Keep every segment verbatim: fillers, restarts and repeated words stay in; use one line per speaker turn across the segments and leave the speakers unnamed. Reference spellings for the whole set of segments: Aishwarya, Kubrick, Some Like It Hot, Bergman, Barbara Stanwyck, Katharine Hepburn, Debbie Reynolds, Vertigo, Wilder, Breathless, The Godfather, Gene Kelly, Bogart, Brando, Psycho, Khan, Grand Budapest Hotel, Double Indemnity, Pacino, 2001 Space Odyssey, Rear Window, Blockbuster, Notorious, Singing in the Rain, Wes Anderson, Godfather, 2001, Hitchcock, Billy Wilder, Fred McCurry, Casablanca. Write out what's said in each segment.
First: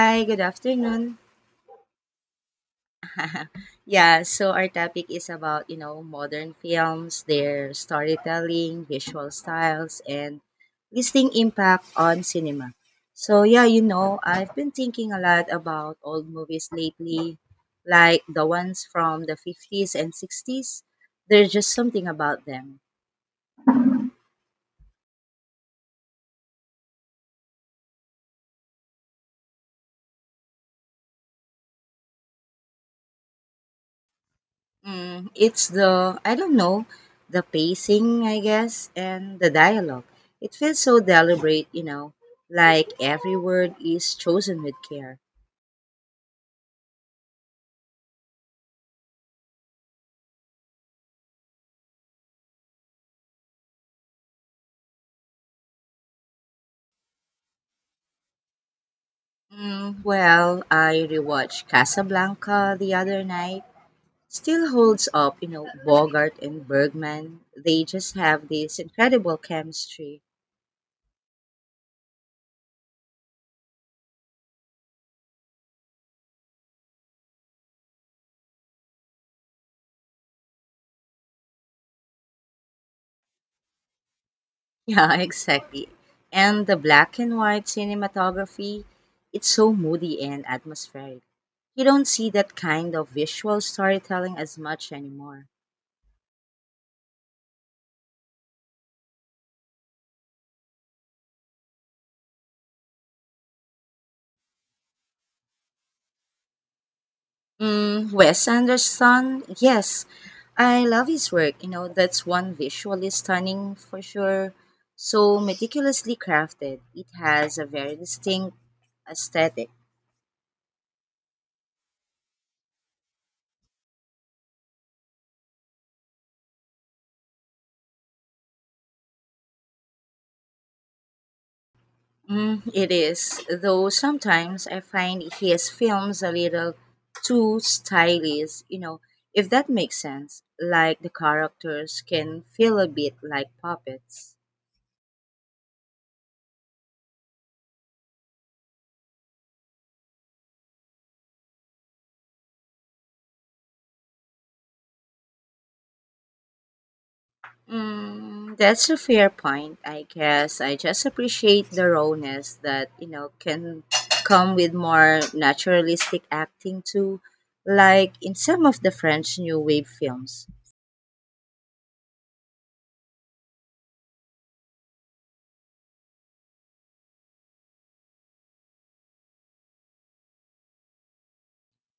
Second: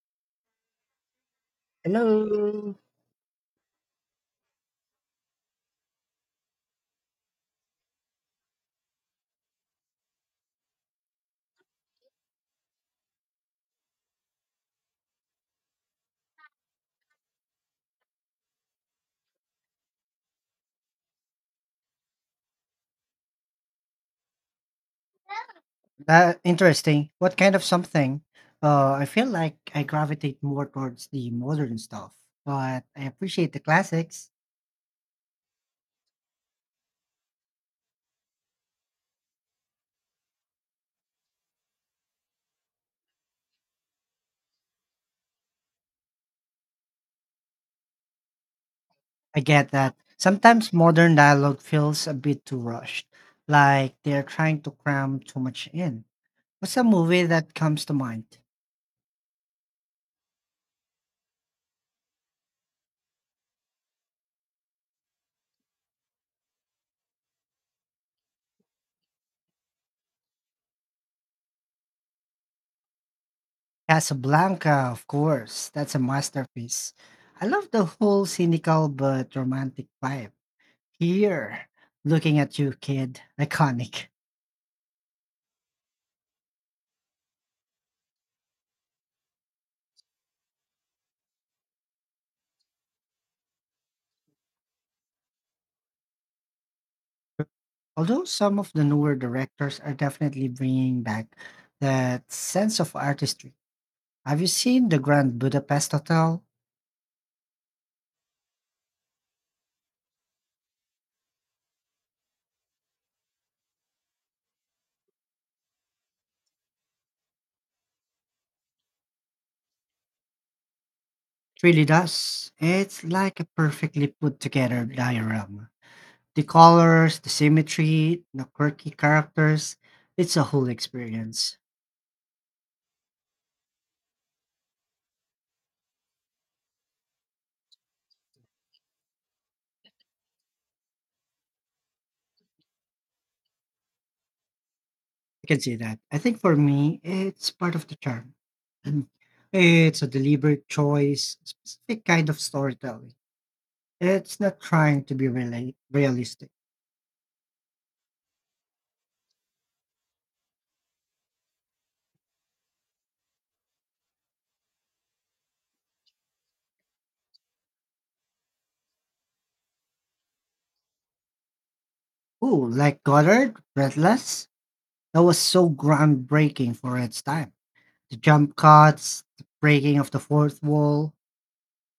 Hi, good afternoon.
Hello.
Yeah, so our topic is about, you know, modern films, their storytelling, visual styles, and lasting impact on cinema. So, yeah, you know, I've been thinking a lot about old movies lately, like the ones from the fifties and sixties. There's just something about them.
Uh, interesting. What kind of something? Uh, I feel like I gravitate more towards the modern stuff, but I appreciate the classics.
Mm, it's the, I don't know, the pacing, I guess, and the dialogue. It feels so deliberate, you know, like every word is chosen with care.
I get that sometimes modern dialogue feels a bit too rushed, like they're trying to cram too much in. What's a movie that comes to mind?
Mm, well, I rewatched Casablanca the other night. Still holds up, you know, Bogart and Bergman. They just have this incredible chemistry.
Casablanca, of course. That's a masterpiece. I love the whole cynical but romantic vibe. Here, looking at you, kid. Iconic.
Yeah, exactly. And the black and white cinematography, it's so moody and atmospheric. You don't see that kind of visual storytelling as much anymore.
Although some of the newer directors are definitely bringing back that sense of artistry. Have you seen the Grand Budapest Hotel?
Mm, Wes Anderson, yes, I love his work. You know, that's one visually stunning for sure. So meticulously crafted, it has a very distinct aesthetic.
It really does. It's like a perfectly put together diorama. The colors, the symmetry, the quirky characters, it's a whole experience.
Mm, it is, though sometimes I find his films a little too stylish, you know, if that makes sense. Like the characters can feel a bit like puppets.
I can see that. I think for me, it's part of the charm. And it's a deliberate choice, specific kind of storytelling. It's not trying to be really realistic.
Mm, that's a fair point, I guess. I just appreciate the rawness that, you know, can come with more naturalistic acting too, like in some of the French New Wave films.
Ooh, like Goddard, Breathless, that was so groundbreaking for its time. The jump cuts, the breaking of the fourth wall,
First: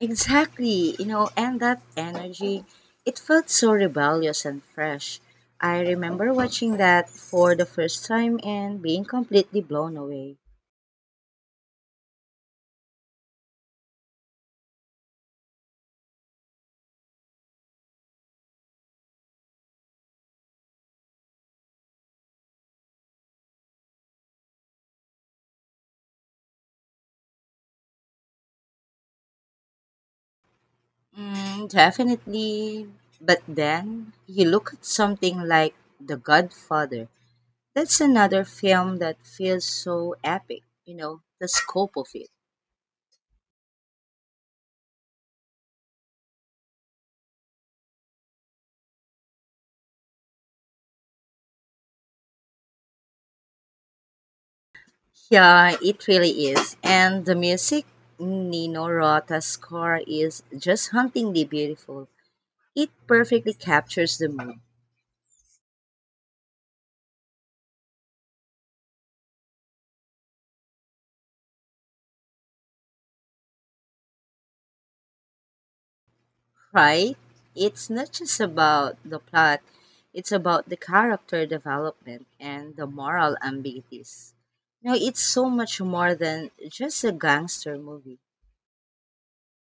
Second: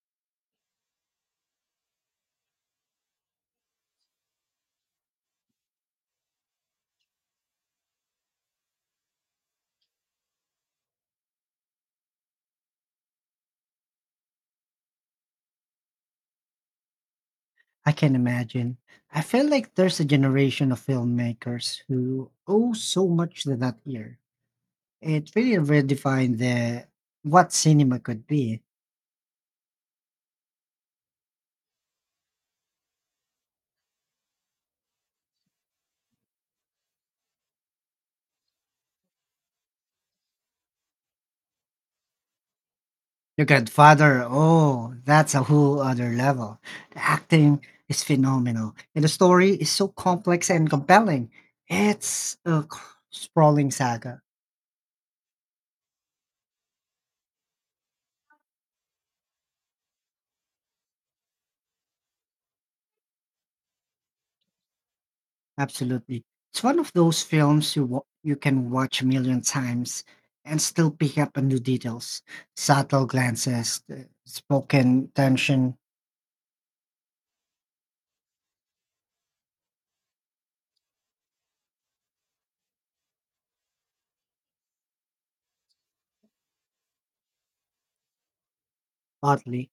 Exactly, you know, and that energy, it felt so rebellious and fresh. I remember watching that for the first time and being completely blown away.
I can imagine. I feel like there's a generation of filmmakers who owe so much to that year. It really redefined the what cinema could be.
Mm, definitely. But then you look at something like The Godfather. That's another film that feels so epic, you know, the scope of it.
Your Godfather, oh, that's a whole other level. The acting is phenomenal, and the story is so complex and compelling. It's a c- sprawling saga.
Yeah, it really is. And the music, Nino Rota's score is just hauntingly beautiful. It perfectly captures the mood,
Absolutely. It's one of those films you wa- you can watch a million times and still pick up on new details, subtle glances, the spoken tension,
right? It's not just about the plot, it's about the character development and the moral ambiguities. Now, it's so much more than just a gangster movie.
oddly.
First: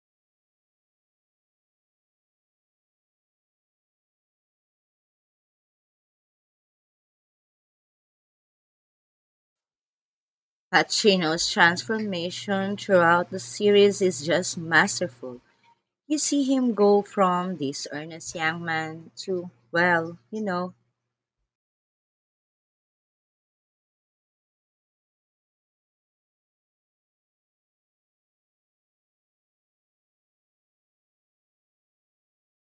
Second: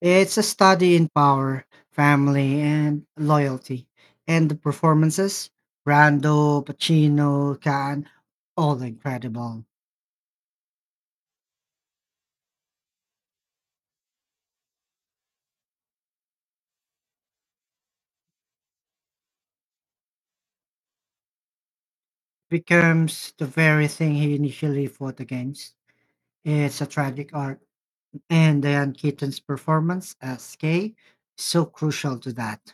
It's a study in power, family, and loyalty. And the performances, Brando, Pacino, Khan, all incredible.
Pacino's transformation throughout the series is just masterful. You see him go from this earnest young man to, well, you know,
Becomes the very thing he initially fought against. It's a tragic arc. And Diane Keaton's performance as Kay is so crucial to that.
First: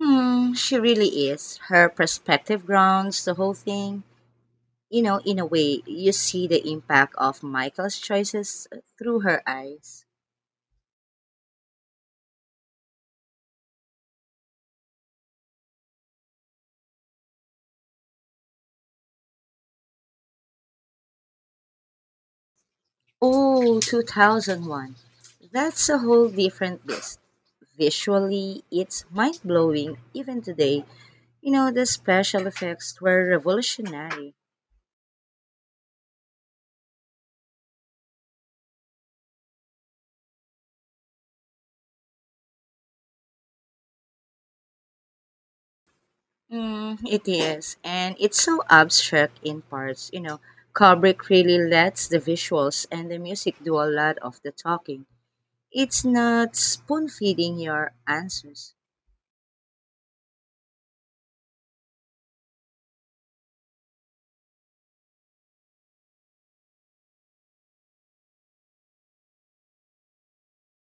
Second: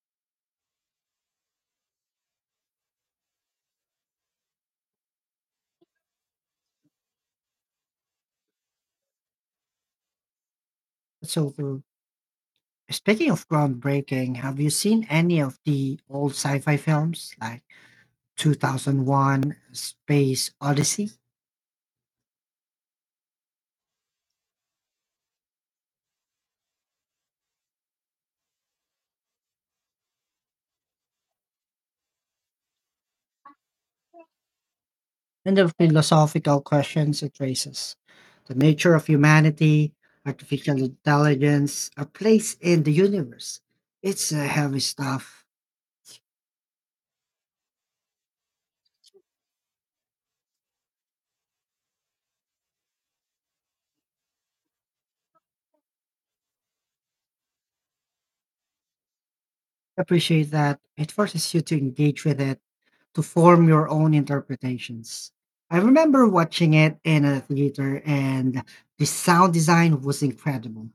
hmm, she really is. Her perspective grounds the whole thing. You know, in a way, you see the impact of Michael's choices through her eyes.
So, true. Speaking of groundbreaking, have you seen any of the old sci fi films like two thousand one Space Odyssey?
Oh, two thousand one. That's a whole different beast. Visually, it's mind blowing even today. You know, the special effects were revolutionary.
And the philosophical questions it raises. The nature of humanity, artificial intelligence, a place in the universe. It's a heavy stuff.
Mm, it is. And it's so abstract in parts. You know, Kubrick really lets the visuals and the music do a lot of the talking. It's not spoon feeding your answers.
Appreciate that. It forces you to engage with it, to form your own interpretations. I remember watching it in a theater, and the sound design was incredible.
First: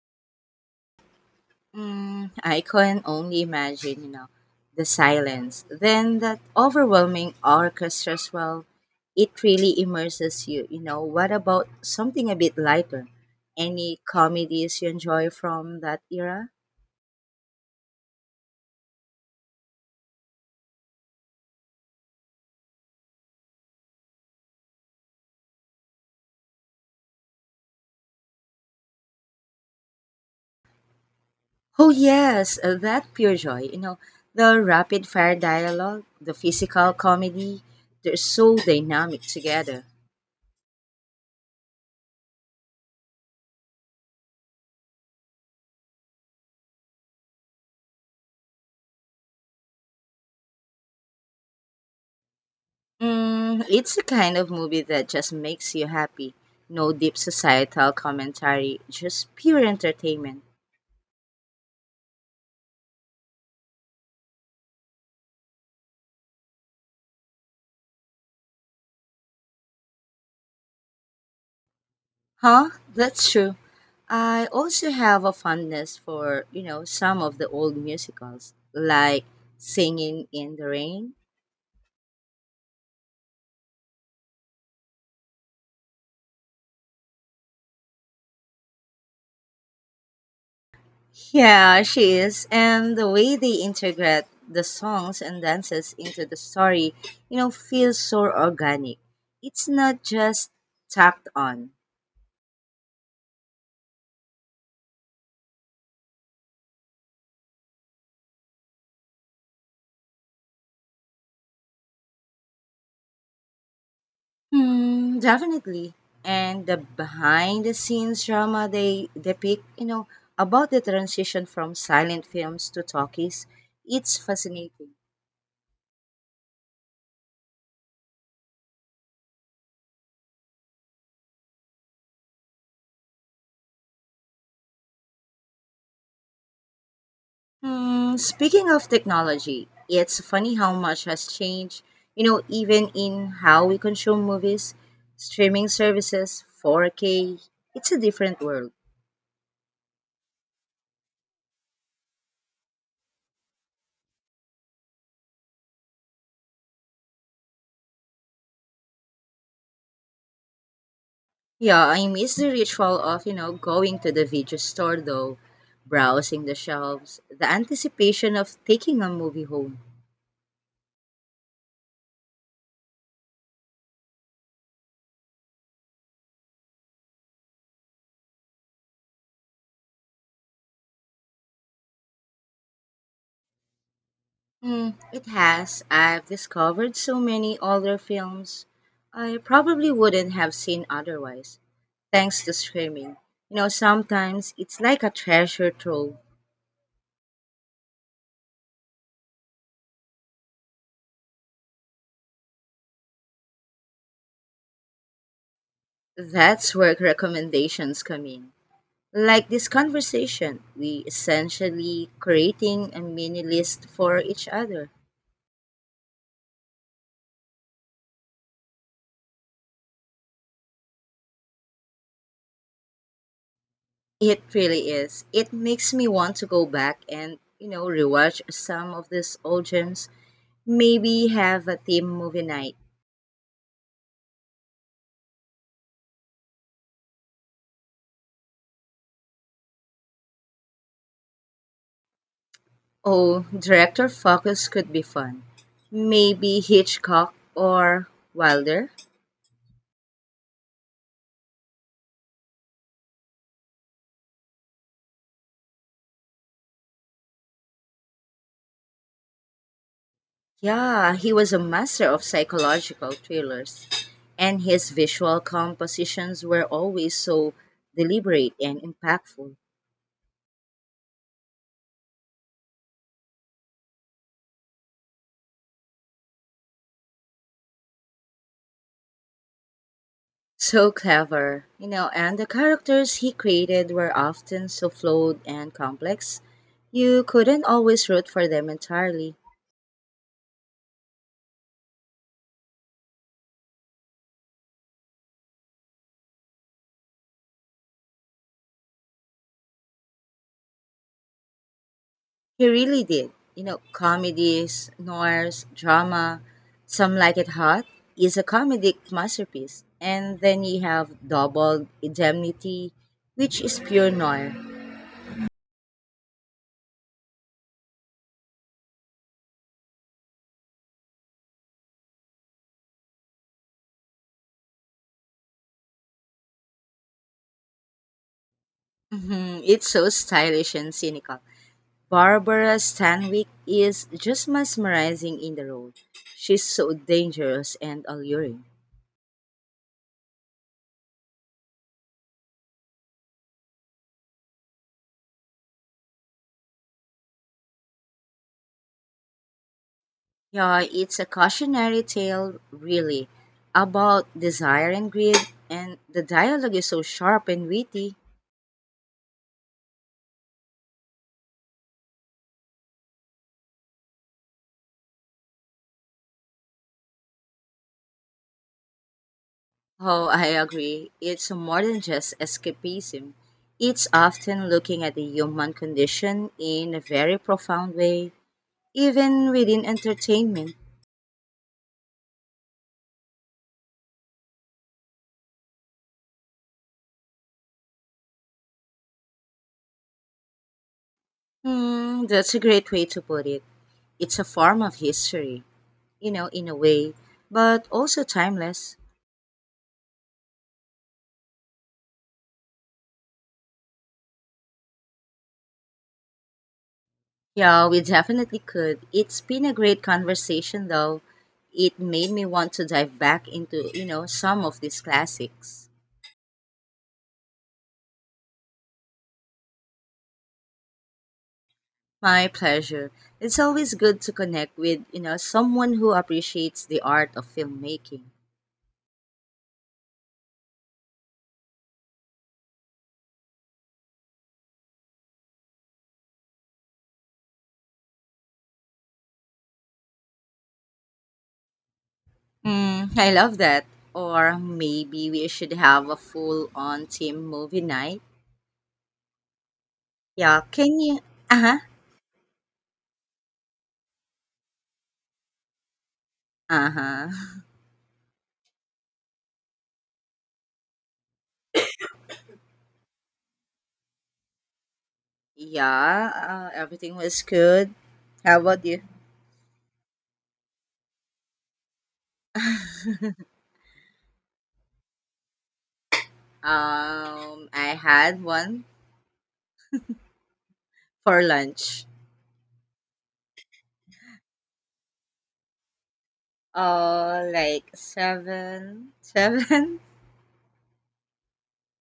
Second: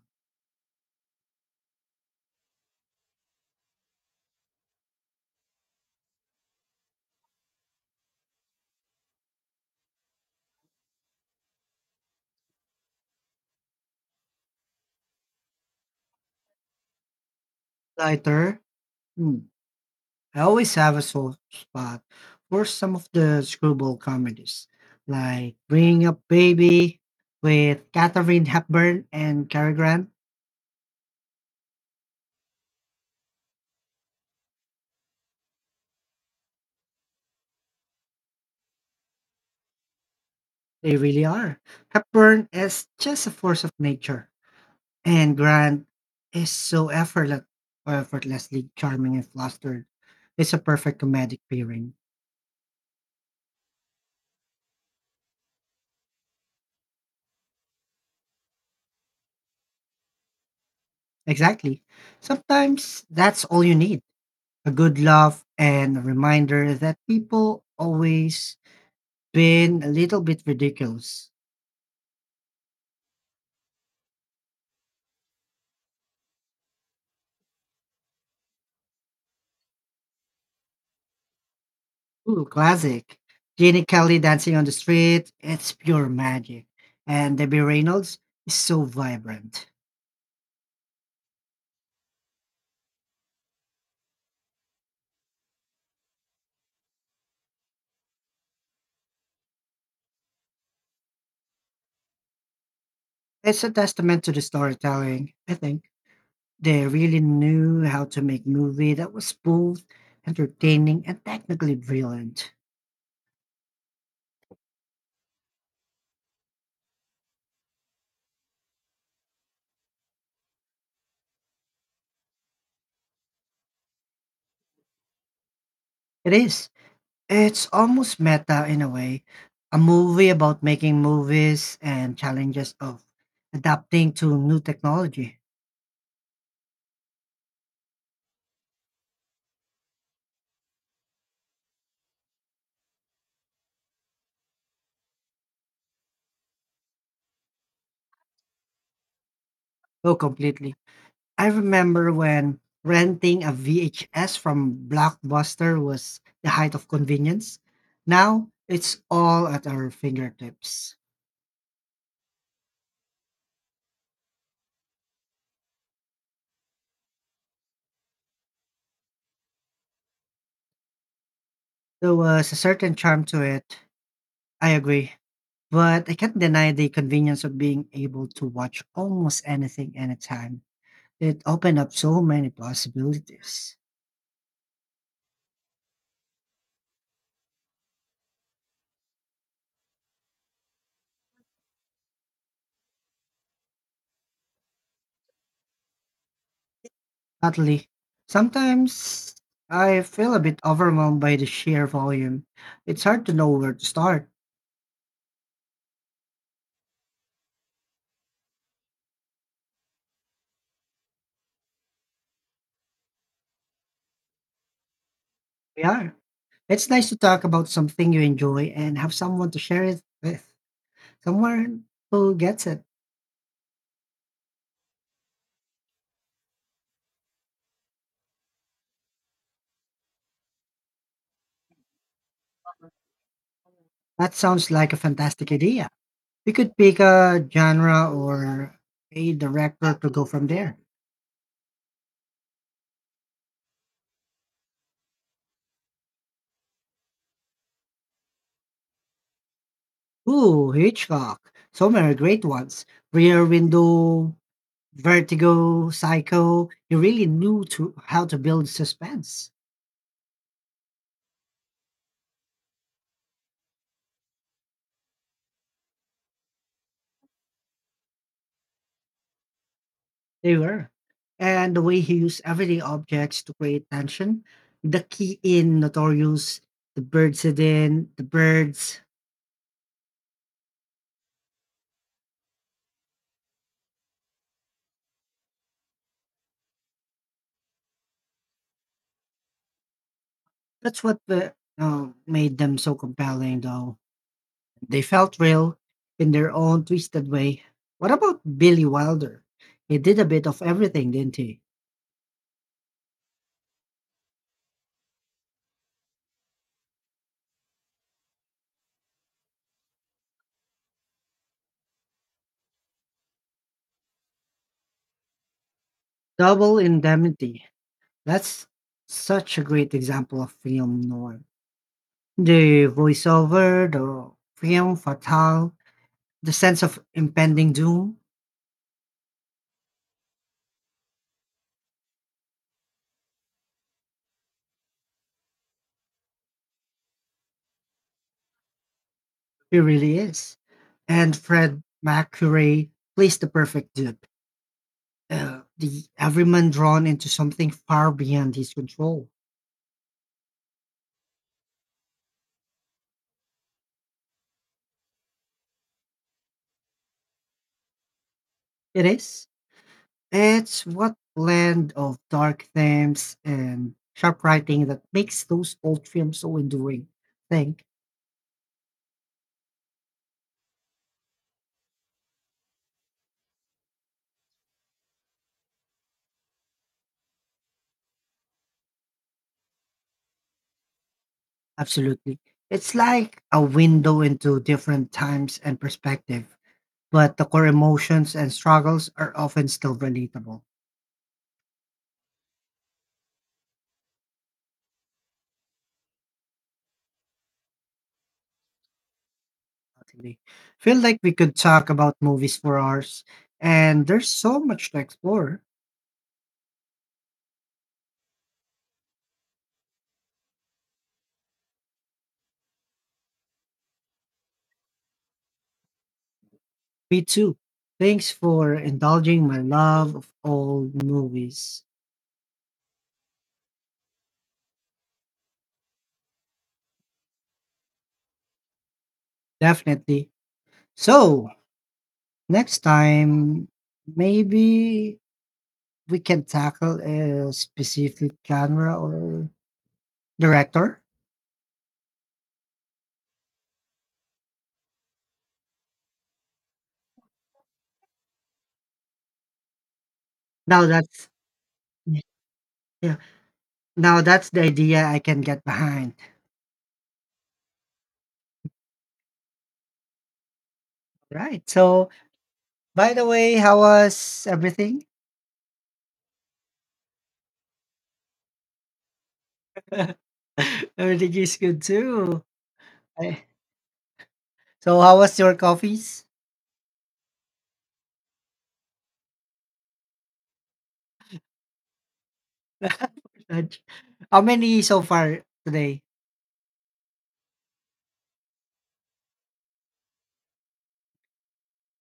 Mm, I can only imagine, you know, the silence. Then that overwhelming orchestra swell, it really immerses you. You know, what about something a bit lighter? Any comedies you enjoy from that era?
Lighter, hmm, I always have a soft spot for some of the screwball comedies, like Bringing Up Baby with Katharine Hepburn and Cary Grant.
Oh, yes, uh, that pure joy. You know, the rapid fire dialogue, the physical comedy, they're so dynamic together.
They really are. Hepburn is just a force of nature, and Grant is so effortless, or effortlessly charming and flustered. It's a perfect comedic pairing.
Mm, it's the kind of movie that just makes you happy. No deep societal commentary, just pure entertainment.
Exactly. Sometimes that's all you need, a good laugh and a reminder that people always been a little bit ridiculous.
Huh? That's true. I also have a fondness for, you know, some of the old musicals, like Singing in the Rain.
Ooh, classic. Gene Kelly dancing on the street, it's pure magic. And Debbie Reynolds is so vibrant.
Yeah, she is. And the way they integrate the songs and dances into the story, you know, feels so organic. It's not just tacked on.
It's a testament to the storytelling, I think. They really knew how to make movie that was both entertaining and technically brilliant.
Hmm, definitely. And the behind the scenes drama they depict, you know, about the transition from silent films to talkies, it's fascinating.
It is. It's almost meta in a way. A movie about making movies and challenges of adapting to new technology.
Hmm, speaking of technology, it's funny how much has changed, you know, even in how we consume movies, streaming services, four K, it's a different world.
Oh, completely. I remember when renting a V H S from Blockbuster was the height of convenience. Now it's all at our fingertips.
Yeah, I miss the ritual of, you know, going to the video store though, browsing the shelves, the anticipation of taking a movie home.
There was a certain charm to it. I agree. But I can't deny the convenience of being able to watch almost anything anytime. It opened up so many possibilities.
Mm, it has. I've discovered so many older films I probably wouldn't have seen otherwise, thanks to streaming. You know, sometimes it's like a treasure trove.
Oddly, sometimes I feel a bit overwhelmed by the sheer volume. It's hard to know where to start.
That's where recommendations come in. Like this conversation, we essentially creating a mini list for each other.
We are. It's nice to talk about something you enjoy and have someone to share it with, someone who gets it.
It really is. It makes me want to go back and, you know, rewatch some of these old gems. Maybe have a theme movie night.
That sounds like a fantastic idea. We could pick a genre or a director to go from there.
Oh, director focus could be fun. Maybe Hitchcock or Wilder.
Ooh, Hitchcock. So many great ones. Rear Window, Vertigo, Psycho. You really knew to how to build suspense.
Yeah, he was a master of psychological thrillers, and his visual compositions were always so deliberate and impactful.
They were. And the way he used everyday objects to create tension, the key in Notorious, the bird in the birds.
So clever, you know, and the characters he created were often so flawed and complex, you couldn't always root for them entirely.
That's what the, uh, made them so compelling, though. They felt real in their own twisted way. What about Billy Wilder? He did a bit of everything, didn't he?
He really did, you know, comedies, noirs, drama, some like it hot is a comedic masterpiece, and then you have Double Indemnity, which is pure noir.
Double Indemnity. That's such a great example of film noir. The voiceover, the film fatale, the sense of impending doom.
Mhm, it's so stylish and cynical. Barbara Stanwyck is just mesmerizing in the role. She's so dangerous and alluring.
He really is. And Fred McCurry plays the perfect dupe, uh, the everyman drawn into something far beyond his control.
Yeah, it's a cautionary tale, really, about desire and greed, and the dialogue is so sharp and witty.
It is. It's what blend of dark themes and sharp writing that makes those old films so enduring. Think,
Oh, I agree. It's more than just escapism. It's often looking at the human condition in a very profound way, even within entertainment.
absolutely. It's like a window into different times and perspective, but the core emotions and struggles are often still relatable.
Hmm, that's a great way to put it. It's a form of history. you know, in a way, but also timeless.
Definitely. Feel like we could talk about movies for hours, and there's so much to explore.
Yeah, we definitely could. It's been a great conversation, though. It made me want to dive back into, you know, some of these classics.
Me too. Thanks for indulging my love of old movies.
My pleasure. It's always good to connect with, you know, someone who appreciates the art of filmmaking.
Definitely. So, next time, maybe we can tackle a specific genre or director.
Mm, I love that. Or maybe we should have a full on team movie night. Yeah,
Now
can you?
that's
Uh huh.
yeah. Now that's the idea I can get behind.
Uh huh.
Right. So, by the way, how was everything?
Yeah, uh, everything was good. How about you?
Everything is good too. Eh, so how was your coffees?
Um, I had one for lunch.
Raj? How many so far today?
Uh, like seven, seven.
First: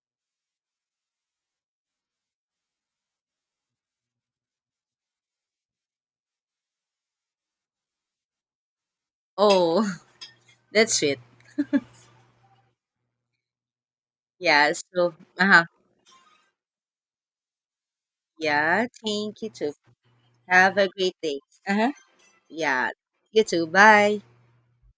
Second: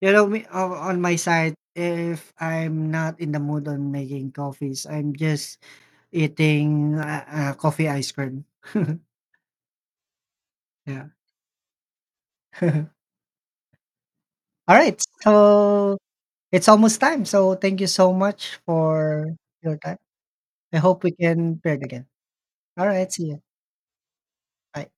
You know me, o- on my side, if I'm not in the mood on making coffees, I'm just eating uh, uh, coffee ice cream.
Oh, that's
Yeah.
sweet. Yeah.
All right.
So, uh-huh.
So it's almost time. So thank you so much
Yeah.
for
Thank you too.
your time.
Have
I
a
hope we
great day.
can
Uh
pair it
huh.
again. All
Yeah.
right. See you.
You too. Bye.
Bye.